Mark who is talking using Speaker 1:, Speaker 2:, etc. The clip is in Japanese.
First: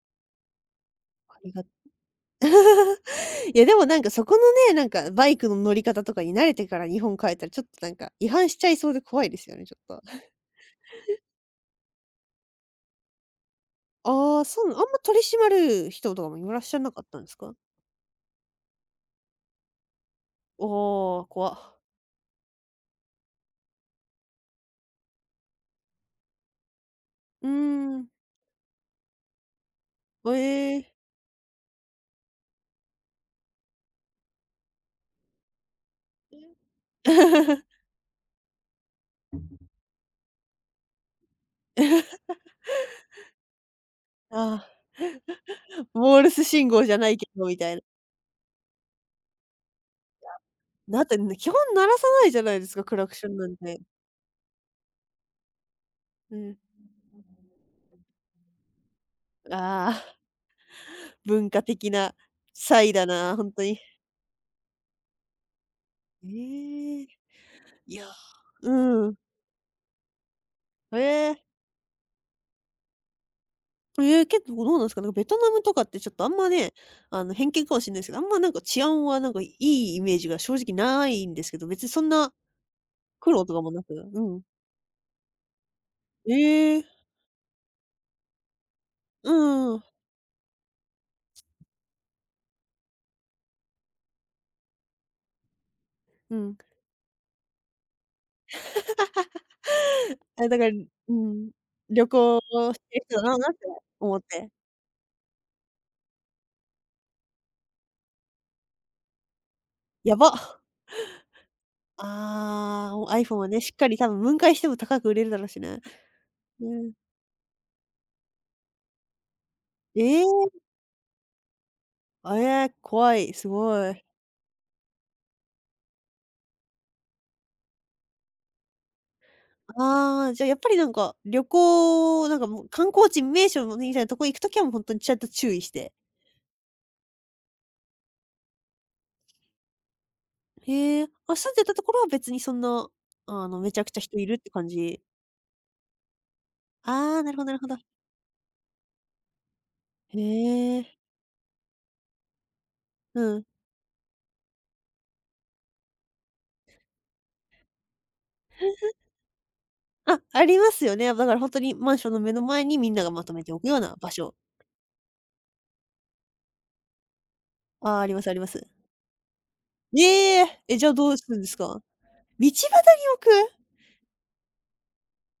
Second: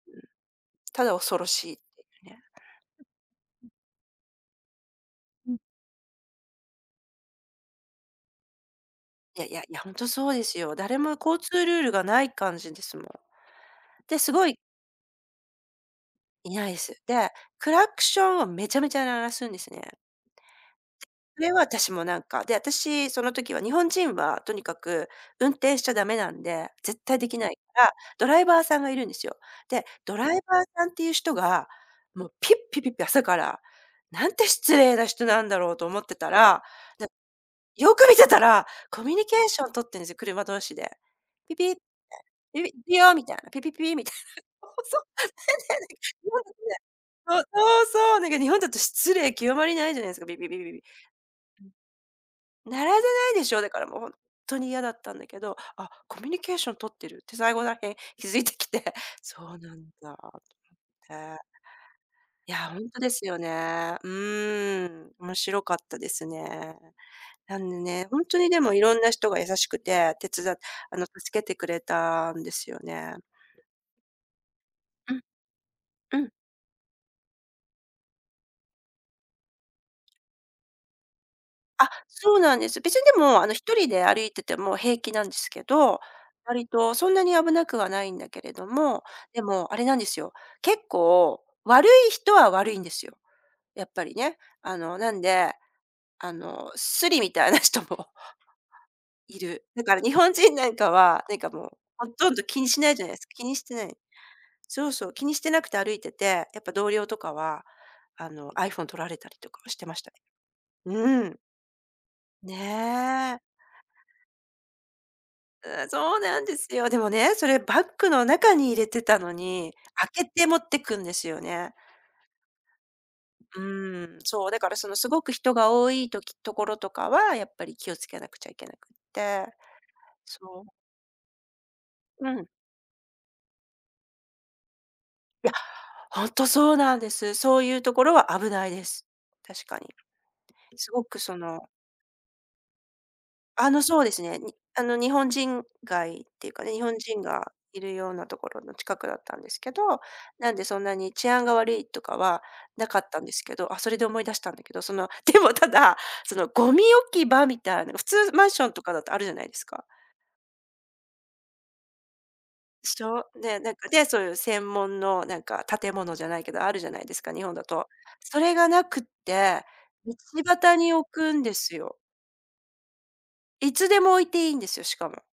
Speaker 1: ただ
Speaker 2: あ
Speaker 1: 恐ろ
Speaker 2: りが
Speaker 1: しいっていうかね。
Speaker 2: いや、
Speaker 1: うんうんうん。
Speaker 2: でもなんかそこのね、なんかバイク
Speaker 1: う
Speaker 2: の
Speaker 1: ん。
Speaker 2: 乗り方とかに慣れてから日本帰ったら、ちょっとなんか違反しちゃいそうで怖いで
Speaker 1: いや
Speaker 2: す
Speaker 1: い
Speaker 2: よ
Speaker 1: や、
Speaker 2: ね、
Speaker 1: い
Speaker 2: ちょ
Speaker 1: や、ほん
Speaker 2: っと。
Speaker 1: とそ うですよ。誰も交通ルールがない感じですもん。で、す
Speaker 2: ああ、
Speaker 1: ごい
Speaker 2: そうな、あんま取り締まる人とかもい
Speaker 1: い
Speaker 2: むらっ
Speaker 1: な
Speaker 2: し
Speaker 1: い
Speaker 2: ゃな
Speaker 1: す。
Speaker 2: かったん
Speaker 1: で、
Speaker 2: すか？
Speaker 1: クラクションをめちゃめちゃ鳴らすんですね。
Speaker 2: おお、こ
Speaker 1: それは
Speaker 2: わ。
Speaker 1: 私もなんか、で、私その時は、日本人はとにかく運転しちゃ駄目なんで、絶対でき
Speaker 2: うー
Speaker 1: ないから、
Speaker 2: ん。
Speaker 1: ドライバーさんがいるんですよ。で、ドラ
Speaker 2: へ
Speaker 1: イバーさん
Speaker 2: え。
Speaker 1: っていう人が、もうピッピピッピ朝から、なんて失礼な人なんだろうと思ってた
Speaker 2: え
Speaker 1: ら、なん、
Speaker 2: え。
Speaker 1: よく見てたら、コミュニケーション取ってんですよ、車同士で。ピピみ たい、ピヨーみたいな、ピピピーみたい
Speaker 2: あ
Speaker 1: な。
Speaker 2: あ、
Speaker 1: そう。
Speaker 2: モールス信号じゃないけ
Speaker 1: [unintelligible] そう、
Speaker 2: どみたいな。
Speaker 1: そうそう、なんか日本だと失礼極まりないじゃないす
Speaker 2: い
Speaker 1: か。ビビビビビ。
Speaker 2: や、なてんね、基本鳴らさないじゃないですか、
Speaker 1: 鳴ら
Speaker 2: ク
Speaker 1: さ
Speaker 2: ラクショ
Speaker 1: ない
Speaker 2: ン
Speaker 1: で
Speaker 2: な
Speaker 1: し
Speaker 2: ん
Speaker 1: ょ、だか
Speaker 2: て。
Speaker 1: らもう、ほんっとに嫌だったんだけど、「あ、コミュ
Speaker 2: う
Speaker 1: ニケ
Speaker 2: ん。
Speaker 1: ーション取ってる」って最後らへん
Speaker 2: [unintelligible]
Speaker 1: 気づいてきて。そうなん
Speaker 2: ああ。
Speaker 1: だ と思って。
Speaker 2: 文化的な
Speaker 1: いや、ほ
Speaker 2: 差
Speaker 1: ん
Speaker 2: 異
Speaker 1: と
Speaker 2: だ
Speaker 1: です
Speaker 2: な、
Speaker 1: よ
Speaker 2: ほんとに。
Speaker 1: ね。うん。面白かったですね。
Speaker 2: ええ。
Speaker 1: なんで
Speaker 2: いや、
Speaker 1: ね、ほんとにでも色ん
Speaker 2: う
Speaker 1: な
Speaker 2: ん。
Speaker 1: 人が優しくて、てつだあ
Speaker 2: へ
Speaker 1: の助
Speaker 2: え。
Speaker 1: けてくれたんですよね。
Speaker 2: ええ、結構どうなんすか？な、
Speaker 1: うん。
Speaker 2: ベトナムとかってちょっ
Speaker 1: う
Speaker 2: とあ
Speaker 1: ん。
Speaker 2: んまね、あの偏見かもしんないすけど、あんまなんか、治安はなんかいいイメージが正直ないんですけど、別に
Speaker 1: あ、
Speaker 2: そんな
Speaker 1: そうなんです。別にで
Speaker 2: 苦
Speaker 1: も
Speaker 2: 労
Speaker 1: あ
Speaker 2: と
Speaker 1: の
Speaker 2: かも
Speaker 1: 一
Speaker 2: な
Speaker 1: 人
Speaker 2: く？
Speaker 1: で
Speaker 2: う
Speaker 1: 歩い
Speaker 2: ん。
Speaker 1: てても平気なんですけど、割
Speaker 2: ええ。
Speaker 1: とそんなに危なくはないんだけれども、
Speaker 2: う
Speaker 1: でも
Speaker 2: ー
Speaker 1: あれ
Speaker 2: ん。
Speaker 1: なんですよ。結構、悪い人は悪いんですよ。やっぱりね。あのなんで、あ
Speaker 2: うん。
Speaker 1: のスリみたいな人もいる。だから日 本
Speaker 2: あ、
Speaker 1: 人
Speaker 2: だ
Speaker 1: な
Speaker 2: から
Speaker 1: んか
Speaker 2: う
Speaker 1: は、なんか
Speaker 2: ん、
Speaker 1: もう、
Speaker 2: 旅
Speaker 1: ほとん
Speaker 2: 行を
Speaker 1: ど気
Speaker 2: こ
Speaker 1: に
Speaker 2: う、
Speaker 1: し
Speaker 2: し
Speaker 1: ない
Speaker 2: て
Speaker 1: じ
Speaker 2: る
Speaker 1: ゃない
Speaker 2: 人
Speaker 1: す
Speaker 2: だ
Speaker 1: か、
Speaker 2: ろ
Speaker 1: 気
Speaker 2: なっ
Speaker 1: に
Speaker 2: て
Speaker 1: してない。
Speaker 2: 思って。
Speaker 1: そうそう、気にしてなくて歩いてて、やっぱ同僚とかは、あの iPhone 取られたりとかはしてましたね。
Speaker 2: やば。
Speaker 1: うーん。ね
Speaker 2: ああ、お、iPhone
Speaker 1: え。
Speaker 2: はね、しっかり多分、分解しても高く売れるだろうしな。
Speaker 1: ああ、そうなんで
Speaker 2: う
Speaker 1: すよ。
Speaker 2: ん。
Speaker 1: でもね、それバッグの中に入れてたのに、
Speaker 2: え
Speaker 1: 開けて持
Speaker 2: え。
Speaker 1: ってくんですよね。
Speaker 2: あえ、こわい、す
Speaker 1: う
Speaker 2: ごい。
Speaker 1: ーん、そう。だからそのすごく人が多いとき、ところとかはやっぱり気をつけなくちゃいけなくて。
Speaker 2: ああ。じゃあ、やっ
Speaker 1: そ
Speaker 2: ぱ
Speaker 1: う。
Speaker 2: りなんか、旅行、
Speaker 1: う
Speaker 2: なんか
Speaker 1: ん。
Speaker 2: もう、観光地、名所のにみたいなとこ行く時はもう、ほんとにちゃんと
Speaker 1: や、
Speaker 2: 注意して。
Speaker 1: ほんとそうなんです。そういうところは危ないです。確かに。す
Speaker 2: へ
Speaker 1: ご
Speaker 2: え、
Speaker 1: く
Speaker 2: あ、
Speaker 1: そ
Speaker 2: 住ん
Speaker 1: の
Speaker 2: でたところは別にそんな、あの
Speaker 1: あ
Speaker 2: めち
Speaker 1: の、
Speaker 2: ゃくち
Speaker 1: そ
Speaker 2: ゃ
Speaker 1: うで
Speaker 2: 人
Speaker 1: す
Speaker 2: いるっ
Speaker 1: ね、
Speaker 2: て
Speaker 1: に
Speaker 2: 感
Speaker 1: あの
Speaker 2: じ
Speaker 1: 日本人街っていうかね、日本
Speaker 2: あ
Speaker 1: 人
Speaker 2: あ、なるほど
Speaker 1: が
Speaker 2: なるほ
Speaker 1: い
Speaker 2: ど。
Speaker 1: るようなところの近くだったんですけど、
Speaker 2: へ
Speaker 1: なんでそん
Speaker 2: え。
Speaker 1: なに治安が悪いとかはなかった
Speaker 2: う
Speaker 1: んで
Speaker 2: ん。
Speaker 1: すけど、あ、それで思い出したんだけど、その、でもただ、そのゴミ置き場みたいな、普通マンションとか だとあるじゃないですか。
Speaker 2: あ、ありますよね。だからほんとに、マンションの目の前にみんながま
Speaker 1: そ
Speaker 2: と
Speaker 1: う、
Speaker 2: めてお
Speaker 1: ね、
Speaker 2: く
Speaker 1: な
Speaker 2: よ
Speaker 1: ん
Speaker 2: う
Speaker 1: か
Speaker 2: な
Speaker 1: ね、
Speaker 2: 場
Speaker 1: そうい
Speaker 2: 所。
Speaker 1: う専門のなんか建物じゃないけど、あるじゃないですか、日本だと。
Speaker 2: ああ、ありますあり
Speaker 1: そ
Speaker 2: ま
Speaker 1: れが
Speaker 2: す。
Speaker 1: なくって、道
Speaker 2: ええ！え、
Speaker 1: 端
Speaker 2: じゃあ
Speaker 1: に
Speaker 2: ど
Speaker 1: 置
Speaker 2: うす
Speaker 1: くん
Speaker 2: ん
Speaker 1: で
Speaker 2: すか？
Speaker 1: す
Speaker 2: 道
Speaker 1: よ。
Speaker 2: 端に置く？
Speaker 1: いつでも置いていいんですよ。しかも。